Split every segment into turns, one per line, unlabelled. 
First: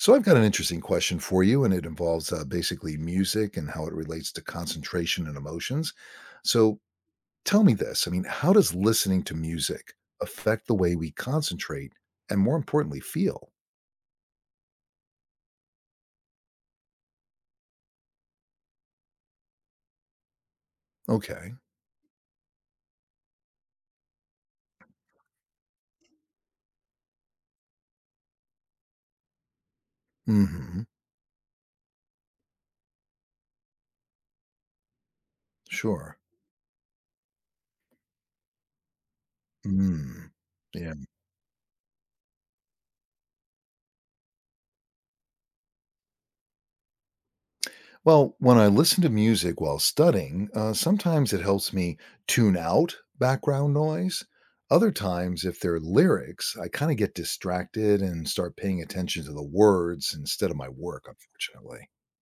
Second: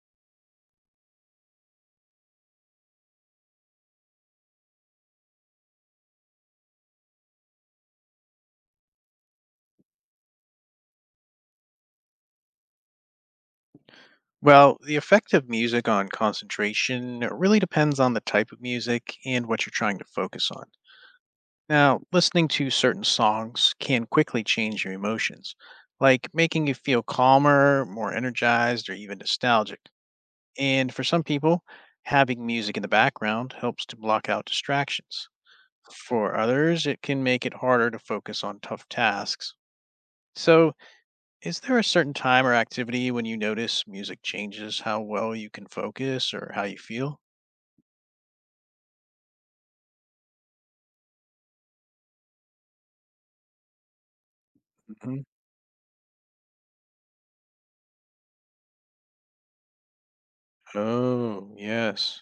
So I've got an interesting question for you, and it involves basically music and how it relates to concentration and emotions. So tell me this: I mean, how does listening to music affect the way we concentrate and, more importantly, feel?
Well, the effect of music on concentration really depends on the type of music and what you're trying to focus on.
Okay.
Now, listening to certain songs can quickly change your emotions, like making you feel calmer, more energized, or even nostalgic.
Hmm.
And for some people, having music in the background helps to block out distractions.
Sure.
For others, it can make it harder to focus on tough tasks.
Hmm.
So,
Yeah.
is there a certain time or activity when you notice music changes how well you can focus or how you feel?
Well, when I listen to music while studying, sometimes it helps me tune out background noise. Other
Mhm.
times, if there are lyrics, I kind of get distracted and start paying attention to the words instead of my work,
Oh,
unfortunately.
yes.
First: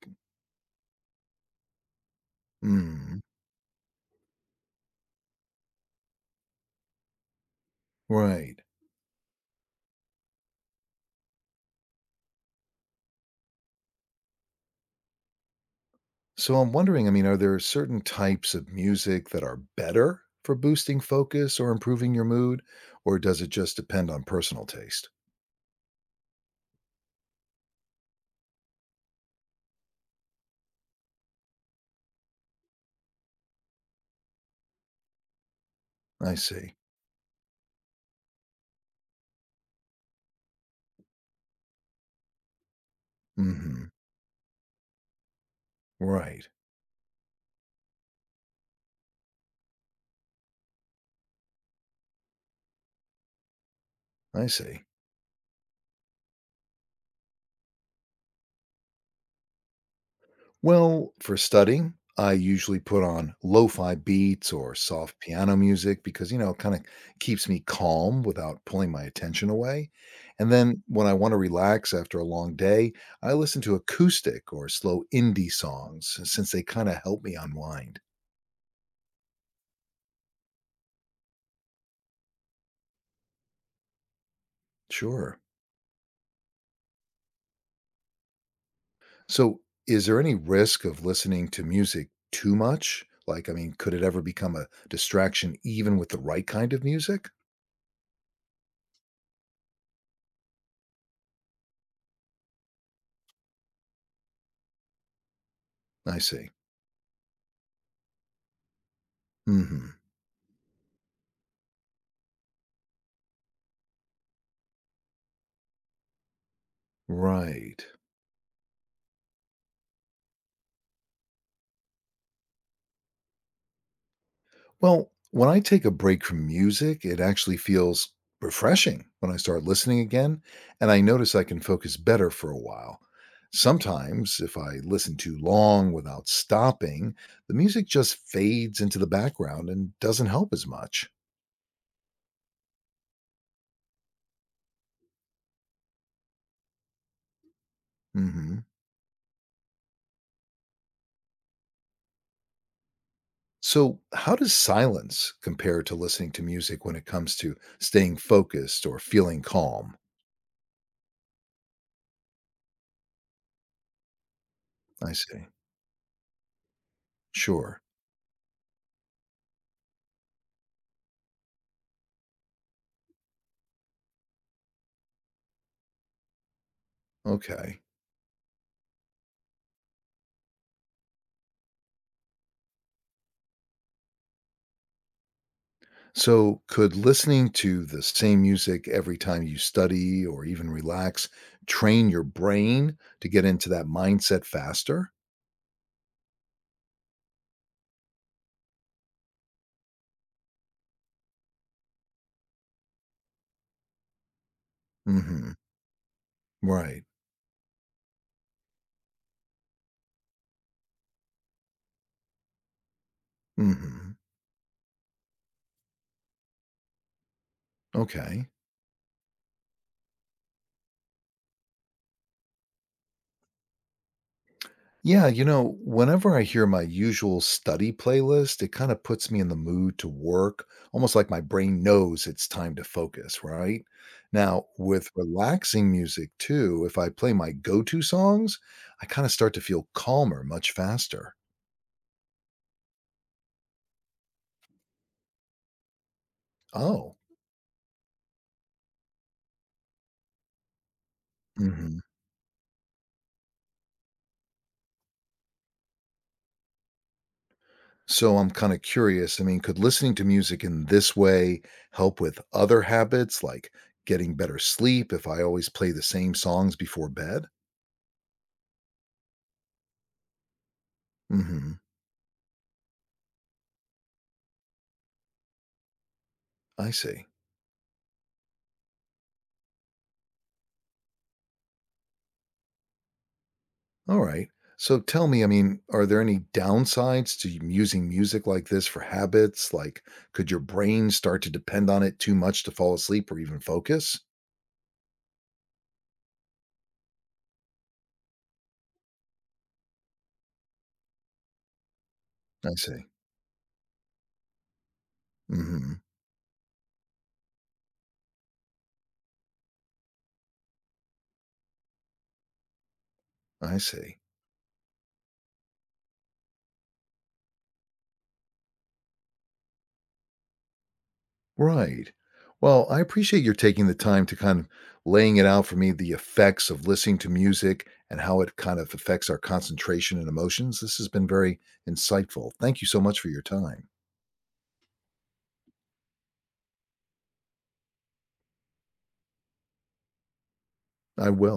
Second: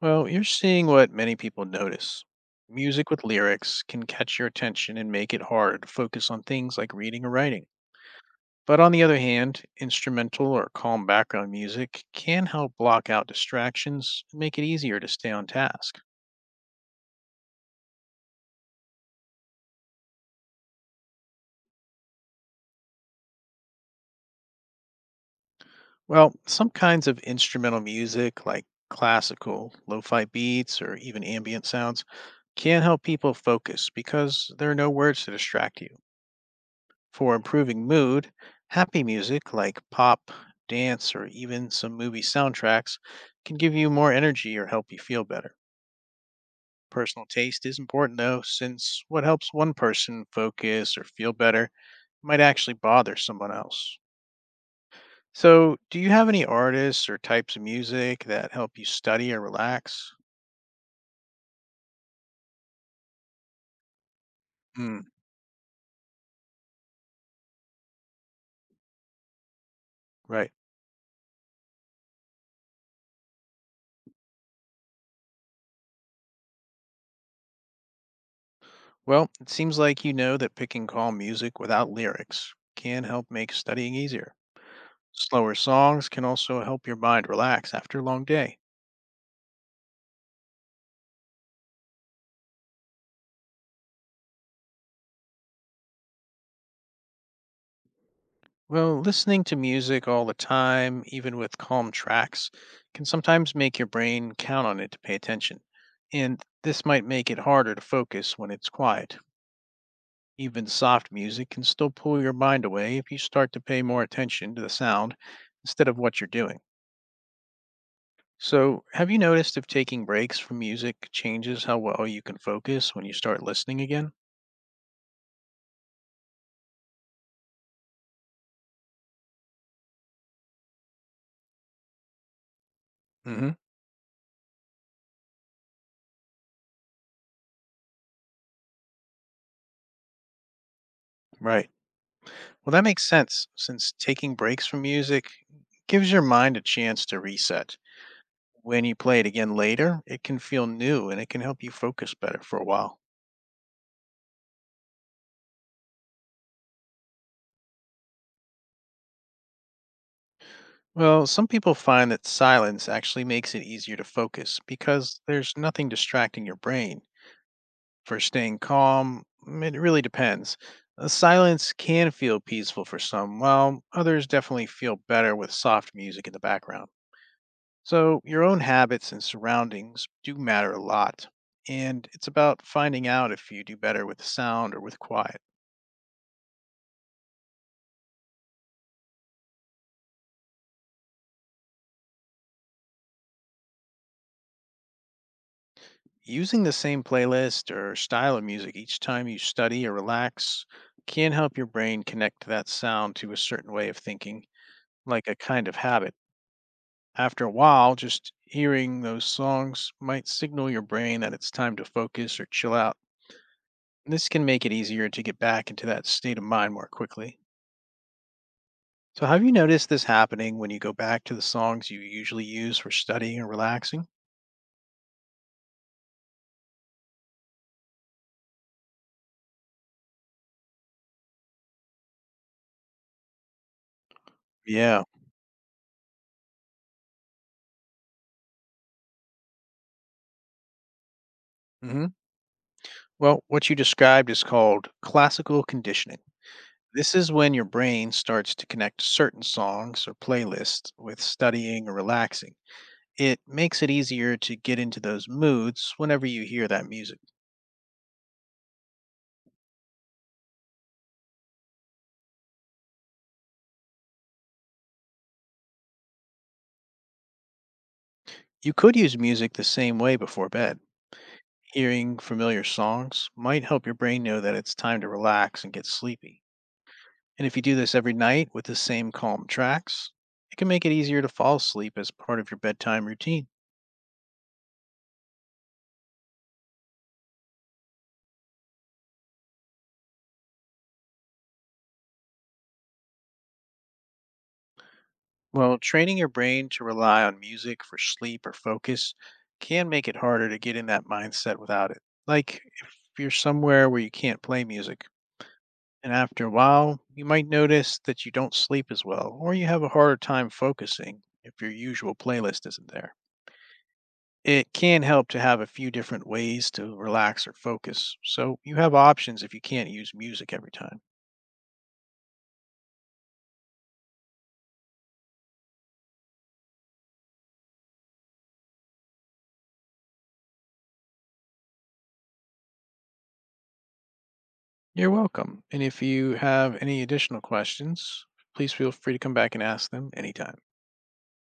Well, you're seeing what many people notice. Music
Hmm,
with lyrics can catch your attention and make it hard to focus on things like reading or writing.
right.
But on the other hand, instrumental or calm background music can help block out distractions and make it easier to stay on task.
So I'm wondering, I mean, are there certain types of music that are better for boosting focus or improving your mood? Or does it just depend on personal taste?
Well, some kinds of instrumental music, like classical, lo fi beats, or even ambient sounds, can help people focus because there are no words to distract you.
I see.
For improving mood, happy music like pop, dance, or even some movie soundtracks can give
Hmm,
you more energy or help you feel better.
right.
Personal taste is important though, since what helps one person focus or feel better might actually bother someone else.
I see.
So, do you have any artists or types of music that help you study or relax?
Well, for studying, I usually put on lo-fi beats or
Hmm,
soft piano music because, it kind of keeps me calm without pulling my attention away. And
right.
then when I want to relax after a long day, I listen to acoustic or slow indie songs since they kind of help me unwind.
Well, it seems like you know that picking calm music without lyrics can help make studying easier.
Sure.
Slower songs can also help your mind relax after a long day.
So, is there any risk of listening to music too much? Like, I mean, could it ever become a distraction even with the right kind of music?
Well, listening to music all the time, even with calm tracks, can sometimes make your brain count on it to pay attention.
I
And
see.
this might make it harder to focus when it's quiet.
Mhm.
Even soft music can still pull your mind away if you start to pay more attention to the sound instead of what you're doing.
Right.
So, have you noticed if taking breaks from music changes how well you can focus when you start listening again?
Well, when I take a break from music, it actually feels refreshing when I start listening again, and I notice I can focus better for a while.
Hmm.
Sometimes, if I listen too long without stopping, the music just fades into the background and doesn't help as much.
Right. Well, that makes sense since taking breaks from music gives your mind a chance to reset.
Hmm.
When you play it again later, it can feel new and it can help you focus better for a while.
So, how does silence compare to listening to music when it comes to staying focused or feeling calm?
Well, some people find that silence actually makes it easier to focus
I
because
see.
there's nothing distracting your brain.
Sure.
For staying calm, mm, it really depends. Silence can feel peaceful for some, while others definitely feel better with soft music in the background.
Okay.
So, your own habits and surroundings do matter a lot, and it's about finding out if you do better with sound or with quiet.
So, could listening to the same music every time you study or even relax train your brain to get into that mindset faster?
Using the same playlist or style of music each time you study or relax can help your brain connect that sound to a certain way of thinking, like a
Mhm.
kind of habit.
Right.
After a while, just hearing those songs might signal your brain that it's time to focus or chill out.
Mhm.
This can make it easier to get back into that state of mind more quickly.
Okay.
So, have you noticed this happening when you go back to the songs you usually use for studying or relaxing?
Yeah, whenever I hear my usual study playlist, it kind of puts me in the mood to work, almost like my brain knows it's time to focus, right? Now,
Yeah.
with relaxing music too, if I play my go-to songs, I kind of start to feel calmer much faster.
Hmm. Well, what you described is called classical conditioning. This
Oh.
is when your brain starts to connect certain songs or playlists with studying or
Mm-hmm.
relaxing. It makes it easier to get into those moods whenever you hear that music.
So I'm kind of curious. I mean, could listening to music in this way help with other habits like getting better sleep if I always play the same songs before bed?
You could use music the same way before bed.
Hmm.
Hearing familiar songs might help your brain know that it's time to relax and get sleepy.
I see.
And if you do this every night with the same calm tracks, it can make it easier to fall asleep as part of your bedtime routine.
All right. So tell me, I mean, are there any downsides to using music like this for habits? Like, could your brain start to depend on it too much to fall asleep or even focus?
Well, training your brain to rely on music for sleep or focus can make it harder to get in that mindset without it. Like
I see.
if you're somewhere where you can't play music.
Hmm.
And after a while, you might notice that you don't sleep as well, or you have a harder time focusing if your usual playlist isn't there.
I see.
It can help to have a few different ways to relax or focus, so you have options if you can't use music every time.
Right. Well, I appreciate your taking the time to kind of laying it out for me the effects of listening to music and how it kind of affects our concentration and emotions. This has been very insightful. Thank you so much for your time.
You're welcome. And if you have any additional questions, please feel free to come back and ask them anytime.
I will.